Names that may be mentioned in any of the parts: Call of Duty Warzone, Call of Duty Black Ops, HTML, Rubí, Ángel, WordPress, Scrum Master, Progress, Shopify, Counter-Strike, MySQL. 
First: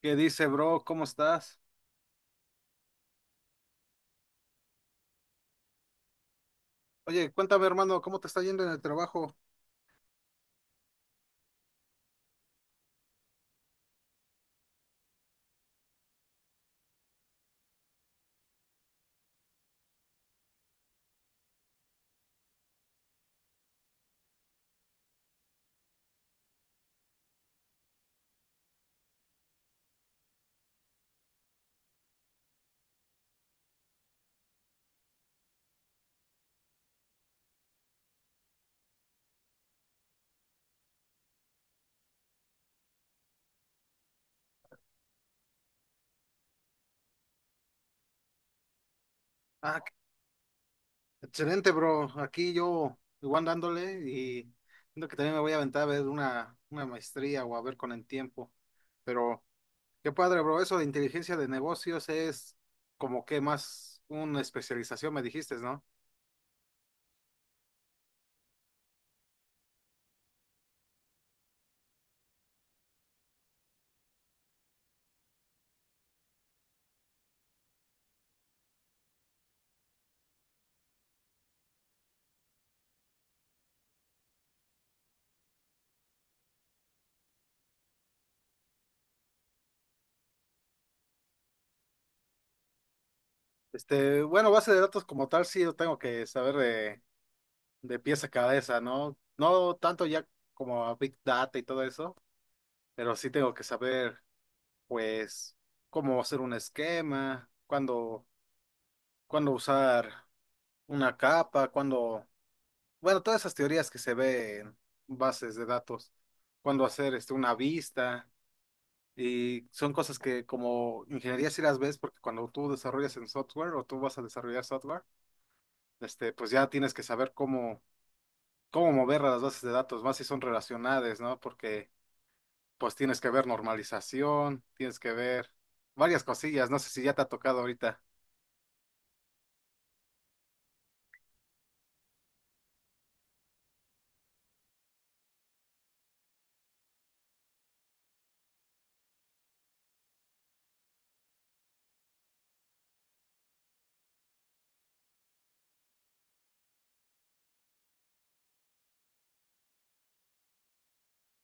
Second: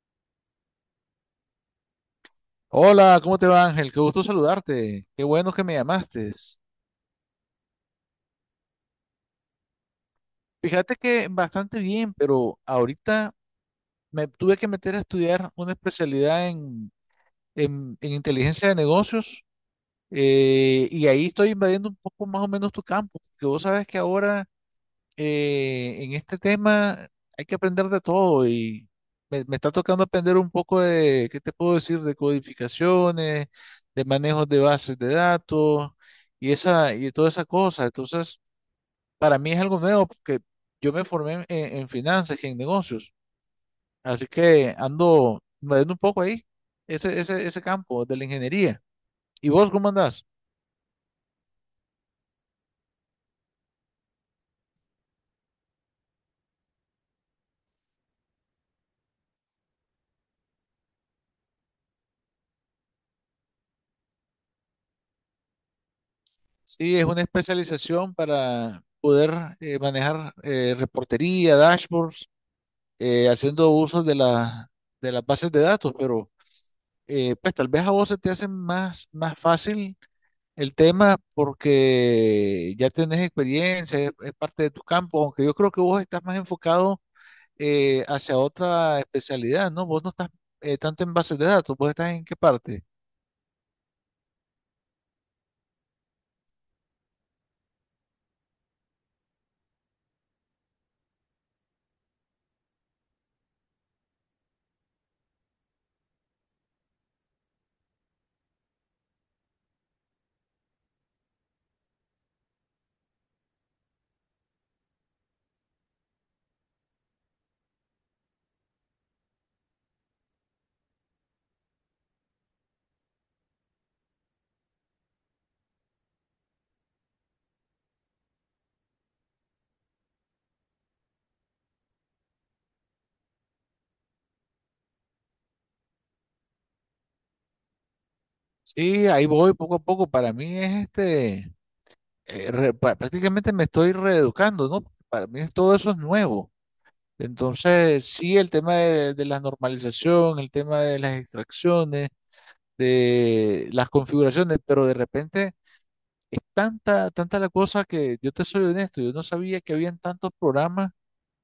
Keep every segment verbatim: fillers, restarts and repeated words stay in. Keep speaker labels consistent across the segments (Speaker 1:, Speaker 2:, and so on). Speaker 1: ¿Qué dice, bro? ¿Cómo estás?
Speaker 2: Hola, ¿cómo te va, Ángel? Qué gusto saludarte. Qué bueno que me llamaste.
Speaker 1: Oye, cuéntame, hermano, ¿cómo te está yendo en el trabajo?
Speaker 2: Fíjate que bastante bien, pero ahorita me tuve que meter a estudiar una especialidad en, en- en inteligencia de negocios, eh, y ahí estoy invadiendo un poco más o menos tu campo, porque vos sabes que ahora... eh, en este tema hay que aprender de todo, y me, me está tocando aprender un poco de, ¿qué te puedo decir? De codificaciones, de manejos de bases de datos, y esa y toda esa cosa. Entonces, para mí es algo nuevo porque yo me formé en, en finanzas y en negocios, así que ando moviendo un poco ahí, ese, ese, ese campo de la ingeniería. ¿Y vos
Speaker 1: Ah,
Speaker 2: cómo
Speaker 1: qué-
Speaker 2: andás?
Speaker 1: Excelente, bro. Aquí yo igual dándole y siento que también me voy a aventar a ver una, una maestría o a ver con el tiempo. Pero qué padre, bro. Eso de inteligencia de negocios es como que más una especialización, me dijiste, ¿no?
Speaker 2: Sí, es una especialización para poder eh, manejar eh, reportería, dashboards, eh, haciendo uso de la, de las bases de datos, pero eh, pues tal vez a vos se te hace más, más fácil el tema porque ya tenés experiencia, es, es parte de tu campo, aunque yo creo que vos estás más enfocado eh, hacia otra especialidad, ¿no? Vos no estás eh, tanto en bases de datos, vos estás en qué parte.
Speaker 1: Este, bueno, base de datos como tal, sí, yo tengo que saber de, de pies a cabeza, ¿no? No tanto ya como a Big Data y todo eso, pero sí tengo que saber. Pues cómo hacer un esquema, cuándo, cuándo usar una capa, cuándo, bueno, todas esas teorías que se ve en bases de datos, cuándo hacer este, una vista, y son cosas que como ingeniería sí las ves, porque cuando tú desarrollas en software o tú vas a desarrollar software, este, pues ya tienes que saber cómo, cómo mover a las bases de datos, más si son relacionadas, ¿no? Porque pues tienes que ver normalización, tienes que ver varias cosillas, no sé si ya te ha tocado ahorita.
Speaker 2: Sí, ahí voy poco a poco. Para mí es este, eh, re- pa- prácticamente me estoy reeducando, ¿no? Para mí todo eso es nuevo. Entonces, sí, el tema de, de la normalización, el tema de las extracciones, de las configuraciones, pero de repente tanta, tanta la cosa, que yo te soy honesto, yo no sabía que habían tantos programas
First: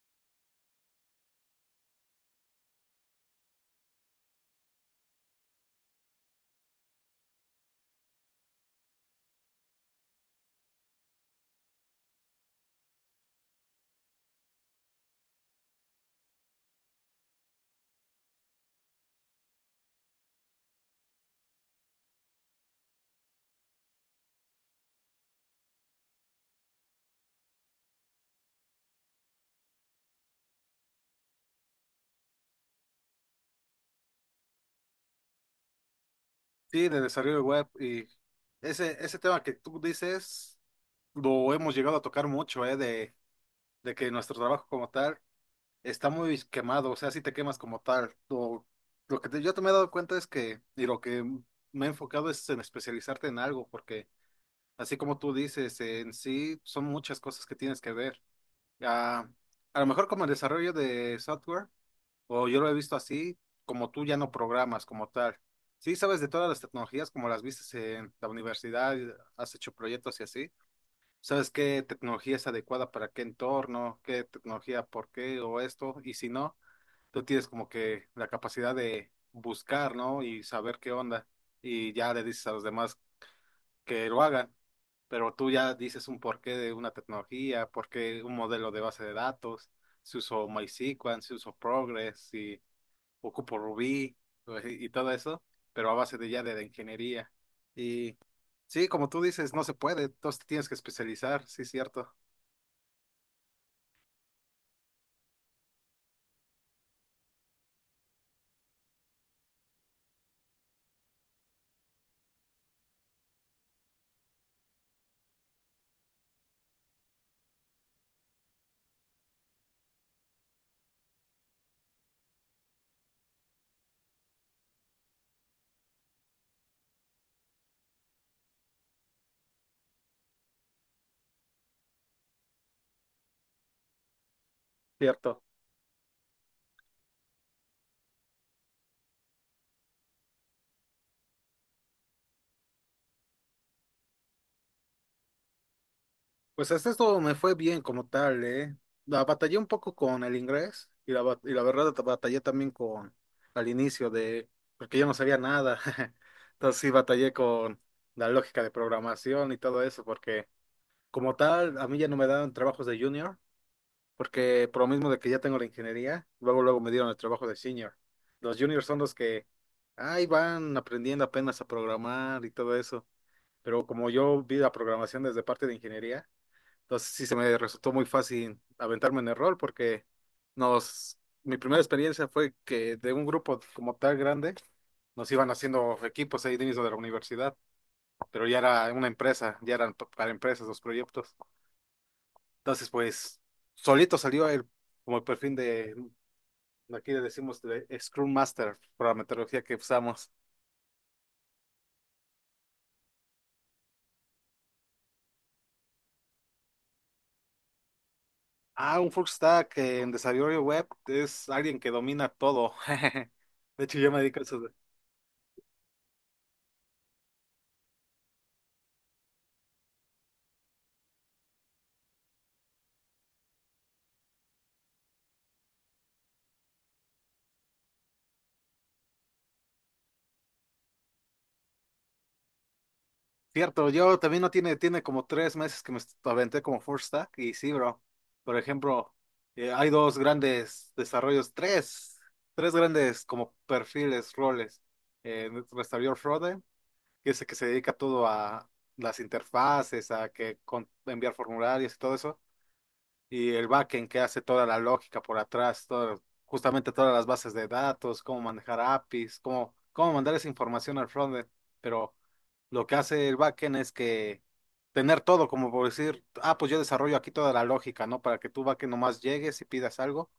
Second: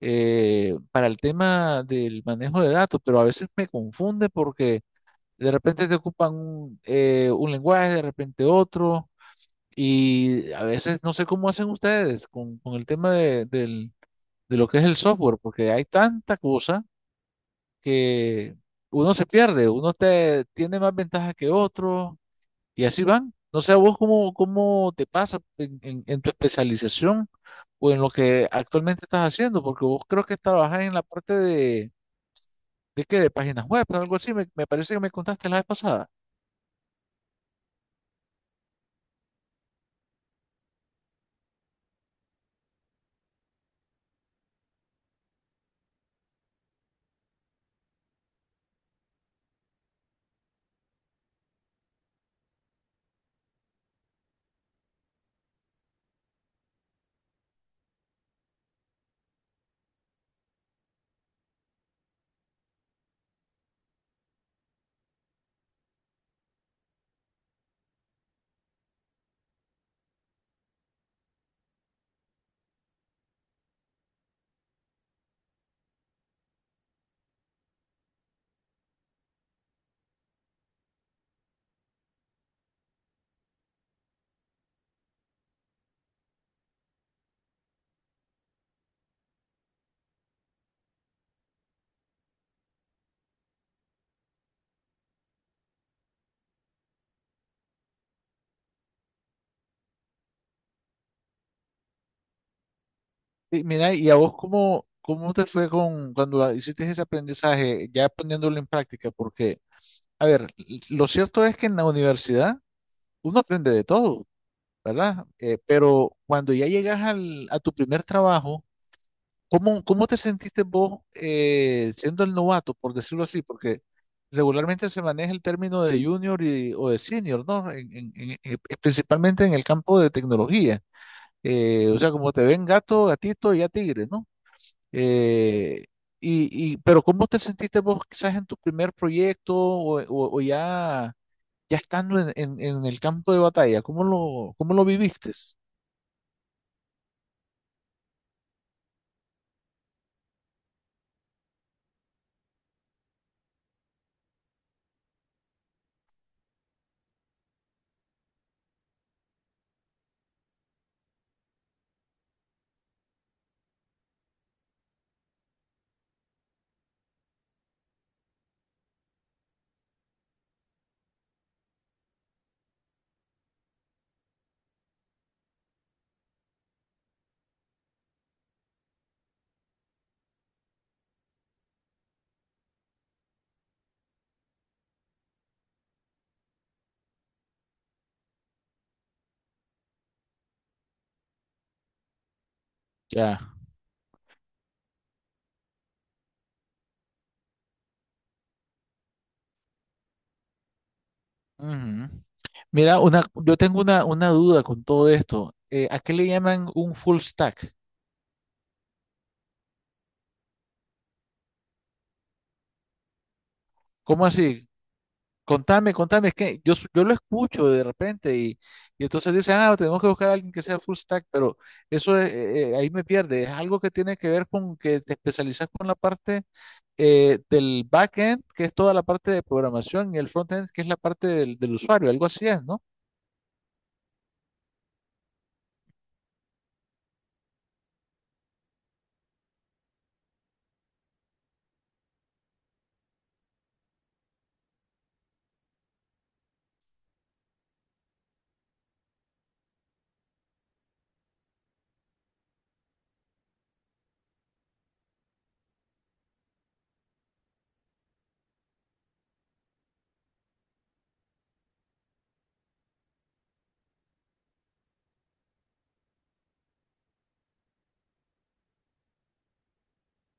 Speaker 2: eh, para el tema del manejo de datos, pero a veces me confunde porque de repente te ocupan un, eh, un lenguaje, de repente otro, y a veces no sé cómo hacen ustedes con, con el tema de, del- de lo que es el software, porque hay tanta cosa que uno se pierde, uno te, tiene más ventajas que otro y así van. No sé a vos cómo, cómo te pasa en, en- en tu especialización o en lo que actualmente estás haciendo, porque vos creo que trabajás en la parte de, ¿de qué? De páginas web, algo así, me, me parece que me contaste la vez pasada.
Speaker 1: Sí, de desarrollo web y ese, ese tema que tú dices lo hemos llegado a tocar mucho, ¿eh? De, de que nuestro trabajo como tal está muy quemado, o sea, si te quemas como tal. Lo, lo que te- yo te me he dado cuenta es que, y lo que me he enfocado es en especializarte en algo, porque así como tú dices, en sí son muchas cosas que tienes que ver. Ah, a lo mejor como el desarrollo de software. O yo lo he visto así, como tú ya no programas como tal. Sí, sabes de todas las tecnologías, como las viste en la universidad, has hecho proyectos y así. ¿Sabes qué tecnología es adecuada para qué entorno, qué tecnología por qué o esto? Y si no, tú tienes como que la capacidad de buscar, ¿no? Y saber qué onda. Y ya le dices a los demás que lo hagan. Pero tú ya dices un porqué de una tecnología, por qué un modelo de base de datos, si uso MySQL, si uso Progress, si ocupo Rubí y todo eso, pero a base de ya de, de ingeniería. Y sí, como tú dices, no se puede, entonces te tienes que especializar, sí, cierto.
Speaker 2: Y mira, ¿y a vos cómo, cómo te fue con cuando hiciste ese aprendizaje, ya poniéndolo en práctica? Porque, a ver, lo cierto es que en la universidad uno aprende de todo, ¿verdad? Eh, pero cuando ya llegas al, a tu primer trabajo, ¿cómo, cómo te sentiste vos, eh, siendo el novato, por decirlo así? Porque regularmente se maneja el término de junior y- o de senior, ¿no? En- en- en- eh, eh, principalmente en el campo de tecnología. Eh, o sea, como te ven gato, gatito y ya tigre, ¿no?
Speaker 1: Cierto.
Speaker 2: Eh, y, y, pero ¿cómo te sentiste vos quizás en tu primer proyecto o, o- o ya, ya estando en, en- en el campo de batalla? ¿Cómo lo, cómo lo viviste?
Speaker 1: Pues hasta esto me fue bien como tal, ¿eh? La batallé un poco con el inglés y la, bat- y la verdad batallé también con al inicio de, porque yo no sabía nada. Entonces sí batallé con la lógica de programación y todo eso, porque como tal, a mí ya no me daban trabajos de junior porque por lo mismo de que ya tengo la ingeniería, luego luego me dieron el trabajo de senior. Los juniors son los que ahí van aprendiendo apenas a programar y todo eso, pero como yo vi la programación desde parte de ingeniería, entonces sí se me resultó muy fácil aventarme en el rol porque nos mi primera experiencia fue que de un grupo como tal grande nos iban haciendo equipos ahí dentro de la universidad, pero ya era una empresa, ya eran pa- para empresas los proyectos. Entonces, pues
Speaker 2: Ya.
Speaker 1: solito salió el como el perfil de aquí le decimos de- Scrum Master por la metodología que usamos.
Speaker 2: Ujú. Mira, una, yo tengo una, una duda con todo esto. Eh, ¿a qué le llaman un full stack?
Speaker 1: Ah, un full stack en desarrollo web es alguien que domina todo. De hecho, yo me
Speaker 2: ¿Cómo
Speaker 1: dedico a eso.
Speaker 2: así? Contame, contame, es que yo, s- yo lo escucho de repente y, y entonces dicen, ah, tenemos que buscar a alguien que sea full stack, pero eso es, eh, eh, ahí me pierde. Es algo que tiene que ver con que te especializas con la parte eh, del backend, que es toda la parte de programación, y el frontend, que es la parte del, del usuario, algo así es, ¿no?
Speaker 1: Cierto, yo también no tiene, tiene como tres meses que me est- aventé como full stack y sí, bro. Por ejemplo, eh, hay dos grandes desarrollos, tres, tres grandes como perfiles, roles. Eh, desarrollador frontend que es el que se dedica todo a las interfaces, a que con- enviar formularios y todo eso. Y el backend que hace toda la lógica por atrás, todo, justamente todas las bases de datos, cómo manejar A P Is, cómo, cómo mandar esa información al frontend. Pero lo que hace el backend es que tener todo, como por decir, ah, pues yo desarrollo aquí toda la lógica, ¿no? Para que tú backend nomás llegues y pidas algo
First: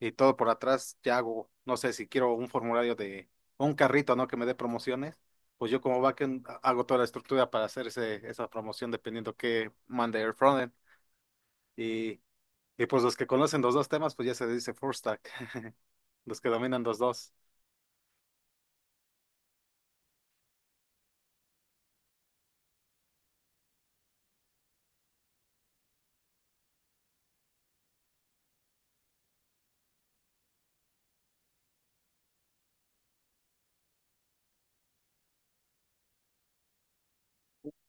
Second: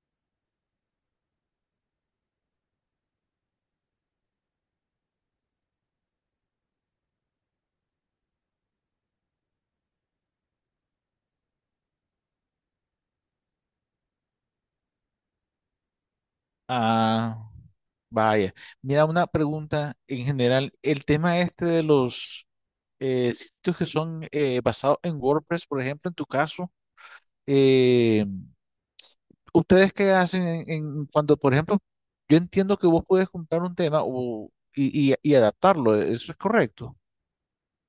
Speaker 1: y todo por atrás ya hago, no sé, si quiero un formulario de o un carrito, ¿no? Que me dé promociones. Pues yo como backend hago toda la estructura para hacer ese- esa promoción dependiendo que mande el frontend. Y y pues los que conocen los dos temas, pues ya se dice full stack, los que dominan los dos.
Speaker 2: Ah. Vaya, mira, una pregunta en general. El tema este de los eh, sitios que son eh, basados en WordPress, por ejemplo, en tu caso, eh, ¿ustedes qué hacen en, en cuando, por ejemplo, yo entiendo que vos puedes comprar un tema o- y, y- y adaptarlo, e, eso es correcto.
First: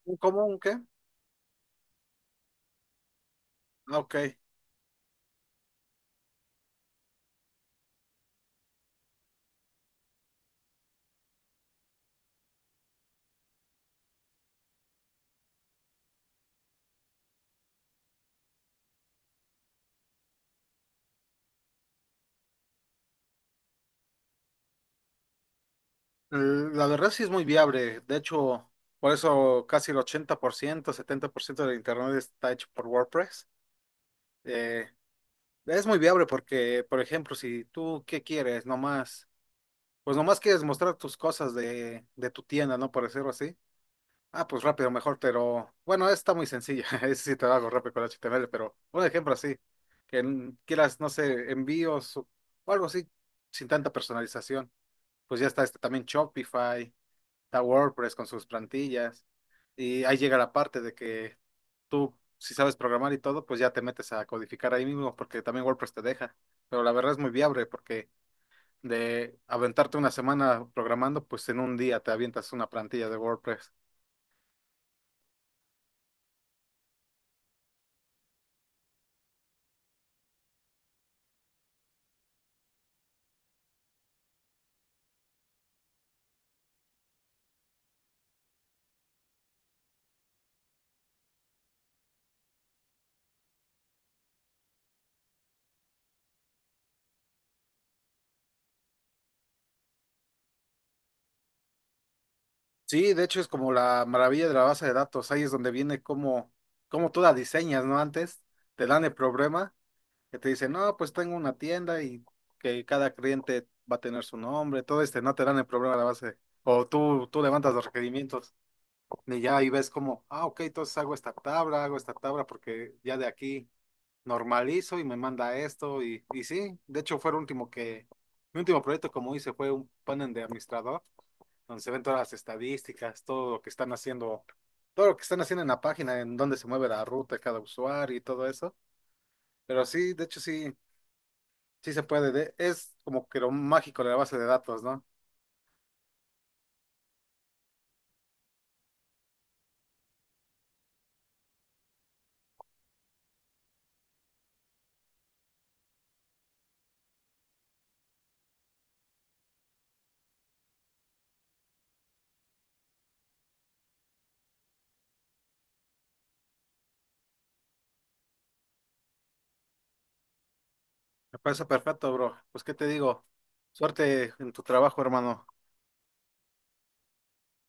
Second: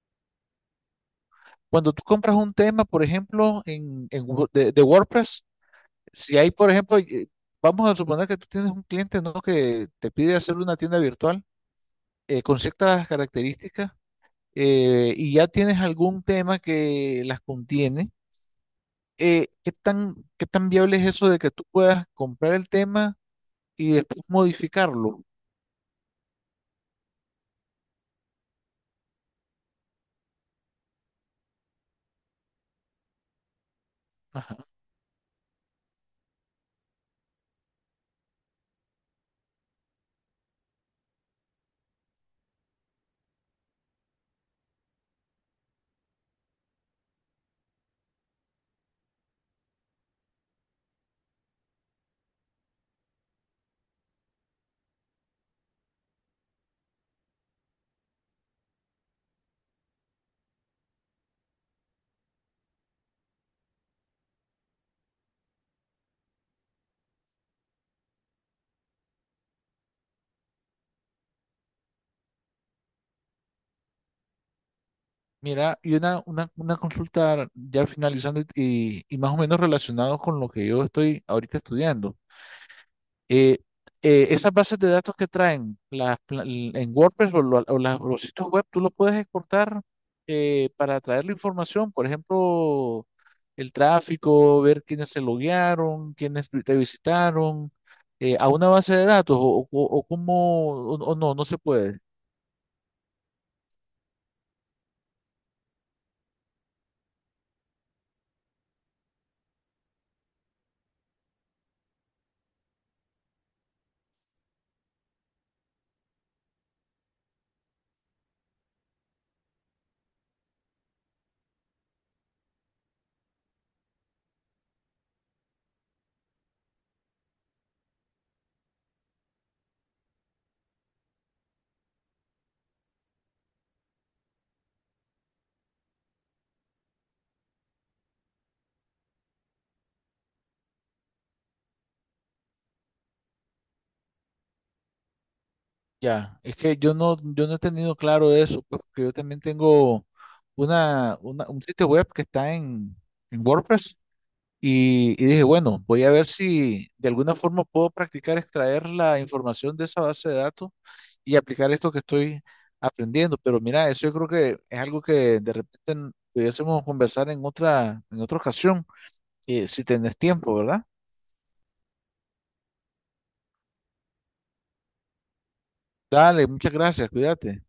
Speaker 1: ¿Un común qué? Ah,
Speaker 2: Cuando tú compras un tema, por ejemplo, en,
Speaker 1: ok.
Speaker 2: en
Speaker 1: Eh,
Speaker 2: Wo- de, de WordPress, si hay, por ejemplo, eh, vamos a suponer que tú tienes un cliente, ¿no? Que te pide hacer una tienda virtual, eh, con ciertas características, eh, y ya tienes algún tema que las contiene, eh, ¿qué tan, qué tan viable es eso de que tú puedas comprar el tema y después modificarlo?
Speaker 1: la verdad sí es muy viable. De hecho, por eso casi el ochenta por ciento setenta por ciento del internet está hecho por WordPress.
Speaker 2: Ajá.
Speaker 1: Eh, es muy viable porque, por ejemplo, si tú, ¿qué quieres? Nomás, pues nomás quieres mostrar tus cosas de, de tu tienda, ¿no? Por decirlo así. Ah, pues rápido, mejor, pero bueno, está muy sencilla. Ese sí te lo hago rápido con H T M L, pero un ejemplo así, que n- quieras, no sé, envíos o o algo así, sin tanta personalización. Pues ya está este también Shopify, está WordPress con sus plantillas. Y ahí llega la parte de que tú, si sabes programar y todo, pues ya te metes a codificar ahí mismo, porque también WordPress te deja. Pero la verdad es muy viable, porque de aventarte una semana programando, pues en un día te avientas una plantilla de WordPress.
Speaker 2: Mira, y una, una, una consulta ya finalizando, y, y más o menos relacionado con lo que yo estoy ahorita estudiando. Eh, eh, Esas bases de datos que traen las pla- en WordPress o, lo- o las- los sitios web, tú los puedes exportar, eh, para traer la información, por ejemplo, el tráfico, ver quiénes se loguearon, quiénes vi- te visitaron, eh, a una base de datos o, o, o cómo, o, o no, no se puede.
Speaker 1: Sí, de hecho es como la maravilla de la base de datos. Ahí es donde viene cómo, cómo tú la diseñas, ¿no? Antes te dan el problema que te dicen, no, pues tengo una tienda y que cada cliente va a tener su nombre, todo este, no te dan el problema de la base. O tú, tú levantas los requerimientos y ya ahí ves como, ah, ok, entonces hago esta tabla, hago esta tabla porque ya de aquí normalizo y me manda esto. Y, y sí, de hecho fue el último que, mi último proyecto como hice fue un panel de administrador donde se ven todas las estadísticas, todo lo que están haciendo, todo lo que están haciendo en la página, en dónde se mueve la ruta de cada usuario y todo eso. Pero sí, de hecho sí, sí se puede. De- es como que lo mágico de la base de datos, ¿no?
Speaker 2: Ya, es que yo no, yo no he tenido claro eso, pues, porque yo también tengo una, una- un sitio web que está en, en WordPress. Y, y dije, bueno, voy a ver si de alguna forma puedo practicar extraer la información de esa base de datos y aplicar esto que estoy aprendiendo. Pero mira, eso yo creo que es algo que de repente n- pudiésemos conversar en otra, en otra ocasión, eh, si tenés tiempo, ¿verdad?
Speaker 1: Me parece perfecto, bro. Pues, ¿qué te digo? Suerte en tu trabajo, hermano.
Speaker 2: Dale, muchas gracias, cuídate.